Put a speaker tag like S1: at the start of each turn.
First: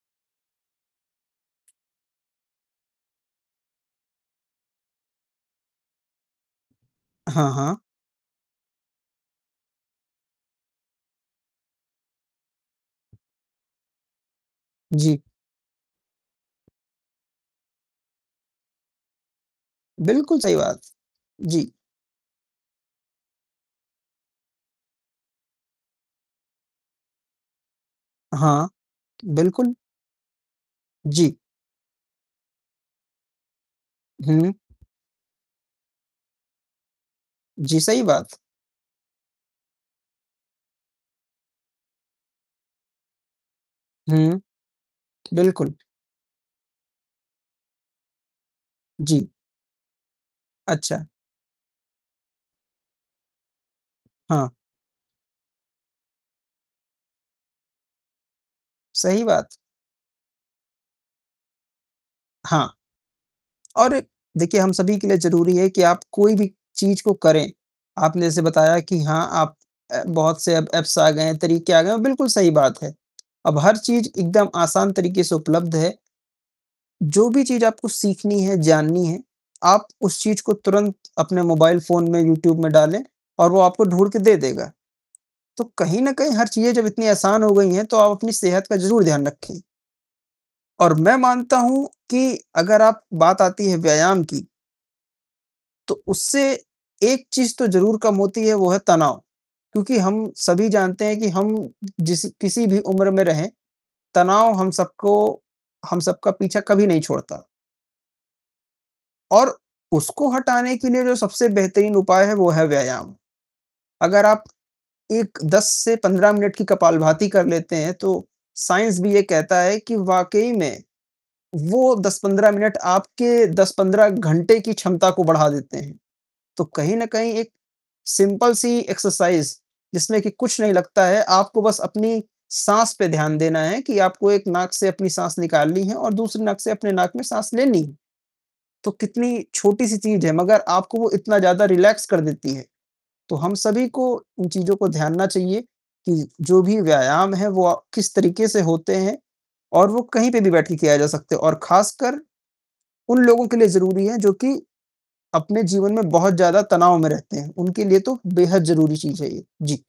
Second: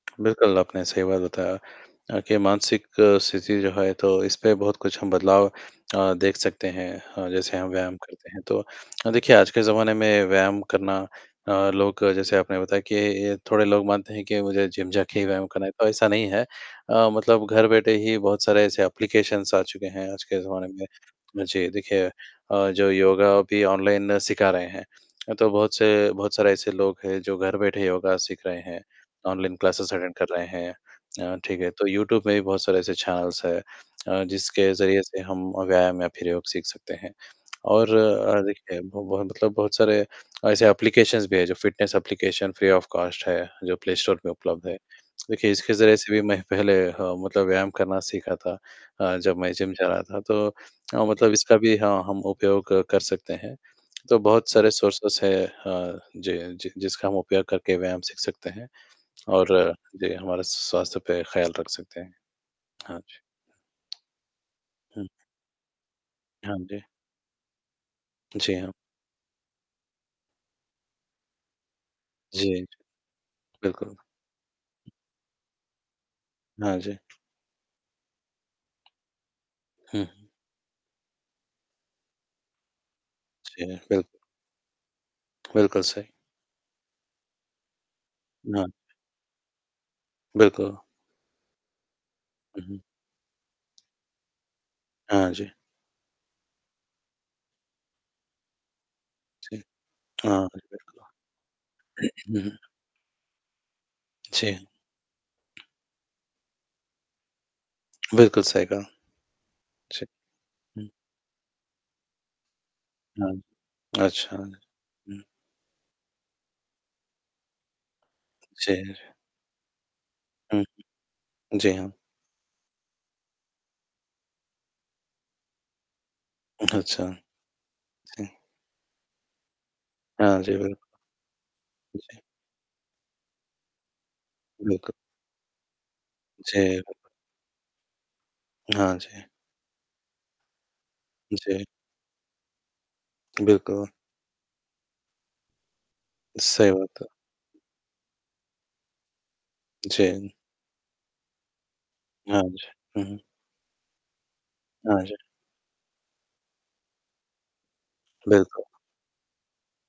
S1: बिल्कुल आपने सही बात बताया अ, कि मानसिक स्थिति जो है तो इस पर बहुत कुछ हम बदलाव अ, देख सकते हैं अ,
S2: हाँ,
S1: जैसे हम
S2: हाँ।
S1: व्यायाम करते हैं तो अ, देखिए आज के जमाने में व्यायाम करना अ, लोग जैसे आपने बताया कि थोड़े लोग मानते हैं कि मुझे जिम जाके
S2: जी।
S1: ही व्यायाम करना है तो ऐसा नहीं है अ, मतलब घर बैठे ही बहुत सारे ऐसे एप्लिकेशन्स आ चुके हैं आज
S2: बिल्कुल
S1: के
S2: सही
S1: ज़माने
S2: बात।
S1: में। तो मुझे
S2: जी।
S1: देखिए अ, जो योगा भी ऑनलाइन सिखा रहे हैं। अ, तो बहुत से बहुत सारे ऐसे लोग हैं जो घर बैठे योगा सीख रहे
S2: हाँ,
S1: हैं, ऑनलाइन
S2: बिल्कुल।
S1: क्लासेस अटेन्ड कर रहे हैं। अ,
S2: जी।
S1: ठीक है। तो यूट्यूब में भी बहुत सारे ऐसे चैनलस हैं अ,
S2: हुँ।
S1: जिसके ज़रिए से हम व्यायाम या फिर योग सीख सकते हैं
S2: जी,
S1: और
S2: सही बात।
S1: अ, देखिए वो ब मतलब बहुत सारे ऐसे एप्लिकेशन्स भी हैं जो fitness application free of cost है जो प्ले स्टोर पे
S2: हुँ,
S1: उपलब्ध है। देखिए इसके
S2: बिल्कुल।
S1: ज़रिए से भी मैं पहले ह मतलब व्यायाम करना सीखा था अ,
S2: जी।
S1: जब मैं जिम जा रहा था तो अ,
S2: अच्छा।
S1: मतलब इसका भी हाँ, हम उपयोग क कर सकते हैं। तो बहुत
S2: हाँ।
S1: सारे सोरसिज़ हैं, अ, जी। जि जिसका हम उपयोग करके व्यायाम सीख सकते हैं
S2: सही बात।
S1: और जी, हमारे स्वास्थ्य पे ख्याल रख सकते हैं।
S2: हाँ।
S1: हाँ जी।
S2: और देखिए हम सभी
S1: हुँ।
S2: के लिए ज़रूरी है कि आप कोई भी
S1: हाँ जी।
S2: चीज़ को करें, आपने जैसे
S1: जी हाँ।
S2: बताया कि हाँ, आप अ, बहुत से एप्स आ गए हैं, तरीके आ गए हैं, बिल्कुल सही
S1: जी,
S2: बात है। अब हर
S1: बिल्कुल।
S2: चीज़ एकदम आसान तरीके से उपलब्ध है।
S1: हाँ जी।
S2: जो भी चीज़ आपको सीखनी है, जाननी है, आप
S1: हुँ।
S2: उस चीज़ को तुरंत अपने मोबाइल फोन में यूट्यूब में डालें और वो
S1: जी।
S2: आपको
S1: बिल्क
S2: ढूँढ के दे देगा। तो
S1: बिल्कुल
S2: कहीं
S1: सही।
S2: न कहीं हर चीज़ें जब इतनी आसान हो गई हैं तो आप अपनी सेहत
S1: हाँ।
S2: का ज़रूर ध्यान रखें।
S1: बिल्कुल।
S2: और मैं मानता हूँ कि
S1: हुँ, हुँ।
S2: अगर आप बात आती है व्यायाम की।
S1: हाँ जी।
S2: तो उससे एक चीज तो ज़रूर कम होती है वो है तनाव, क्योंकि हम सभी जानते हैं कि हम जिस
S1: जी।
S2: किसी भी उम्र में रहें,
S1: जी।
S2: तनाव हम सबको हम सबका पीछा कभी नहीं छोड़ता।
S1: बिल्कुल सही कहा,
S2: और
S1: अच्छा,
S2: उसको हटाने
S1: हुँ।
S2: के लिए जो सबसे बेहतरीन उपाय है वो है व्यायाम।
S1: हाँ,
S2: अगर
S1: अच्छा।
S2: आप
S1: हुँ।
S2: 1, 10 से 15 मिनट की कपालभारती कर लेते हैं तो
S1: जी।
S2: साइंस भी ये कहता है कि वाक़ई
S1: हुँ,
S2: में,
S1: जी हाँ।
S2: वो 10-15 मिनट आपके 10-15 घंटे की क्षमता को बढ़ा देते हैं। तो कहीं न
S1: हुँ।
S2: कहीं एक सिम्पल सी एक्सरसाइज़ जिसमें कि
S1: हाँ जी,
S2: कुछ नहीं
S1: बिल्क
S2: लगता है, आपको बस
S1: जी।
S2: अपनी साँस पर ध्यान देना है कि आपको एक नाक से
S1: बिल्कुल।
S2: अपनी साँस निकालनी है और दूसरी नाक से
S1: जी, ब
S2: अपनी नाक में साँस लेनी है, तो
S1: हाँ जी।
S2: कितनी छोटी-सी चीज़ है मगर आपको वो इतना
S1: जी।
S2: ज़्यादा रिलैक्स कर देती है। तो हम
S1: बिल्कुल।
S2: सभी को इन चीज़ों को ध्यान ना चाहिए कि जो
S1: सही
S2: भी
S1: बात है।
S2: व्यायाम है वो अ, किस तरीके से होते हैं और वो कहीं
S1: जी।
S2: पे भी बैठ के किया जा सकते हैं और खासकर
S1: हाँ जी, हुँ, हुँ।
S2: उन लोगों के लिए ज़रूरी है जो कि
S1: हाँ जी।
S2: अपने जीवन में बहुत ज़्यादा तनाव में रहते हैं। उनके लिए तो
S1: बिल्कुल।
S2: बेहद ज़रूरी चीज़ है ये। जी।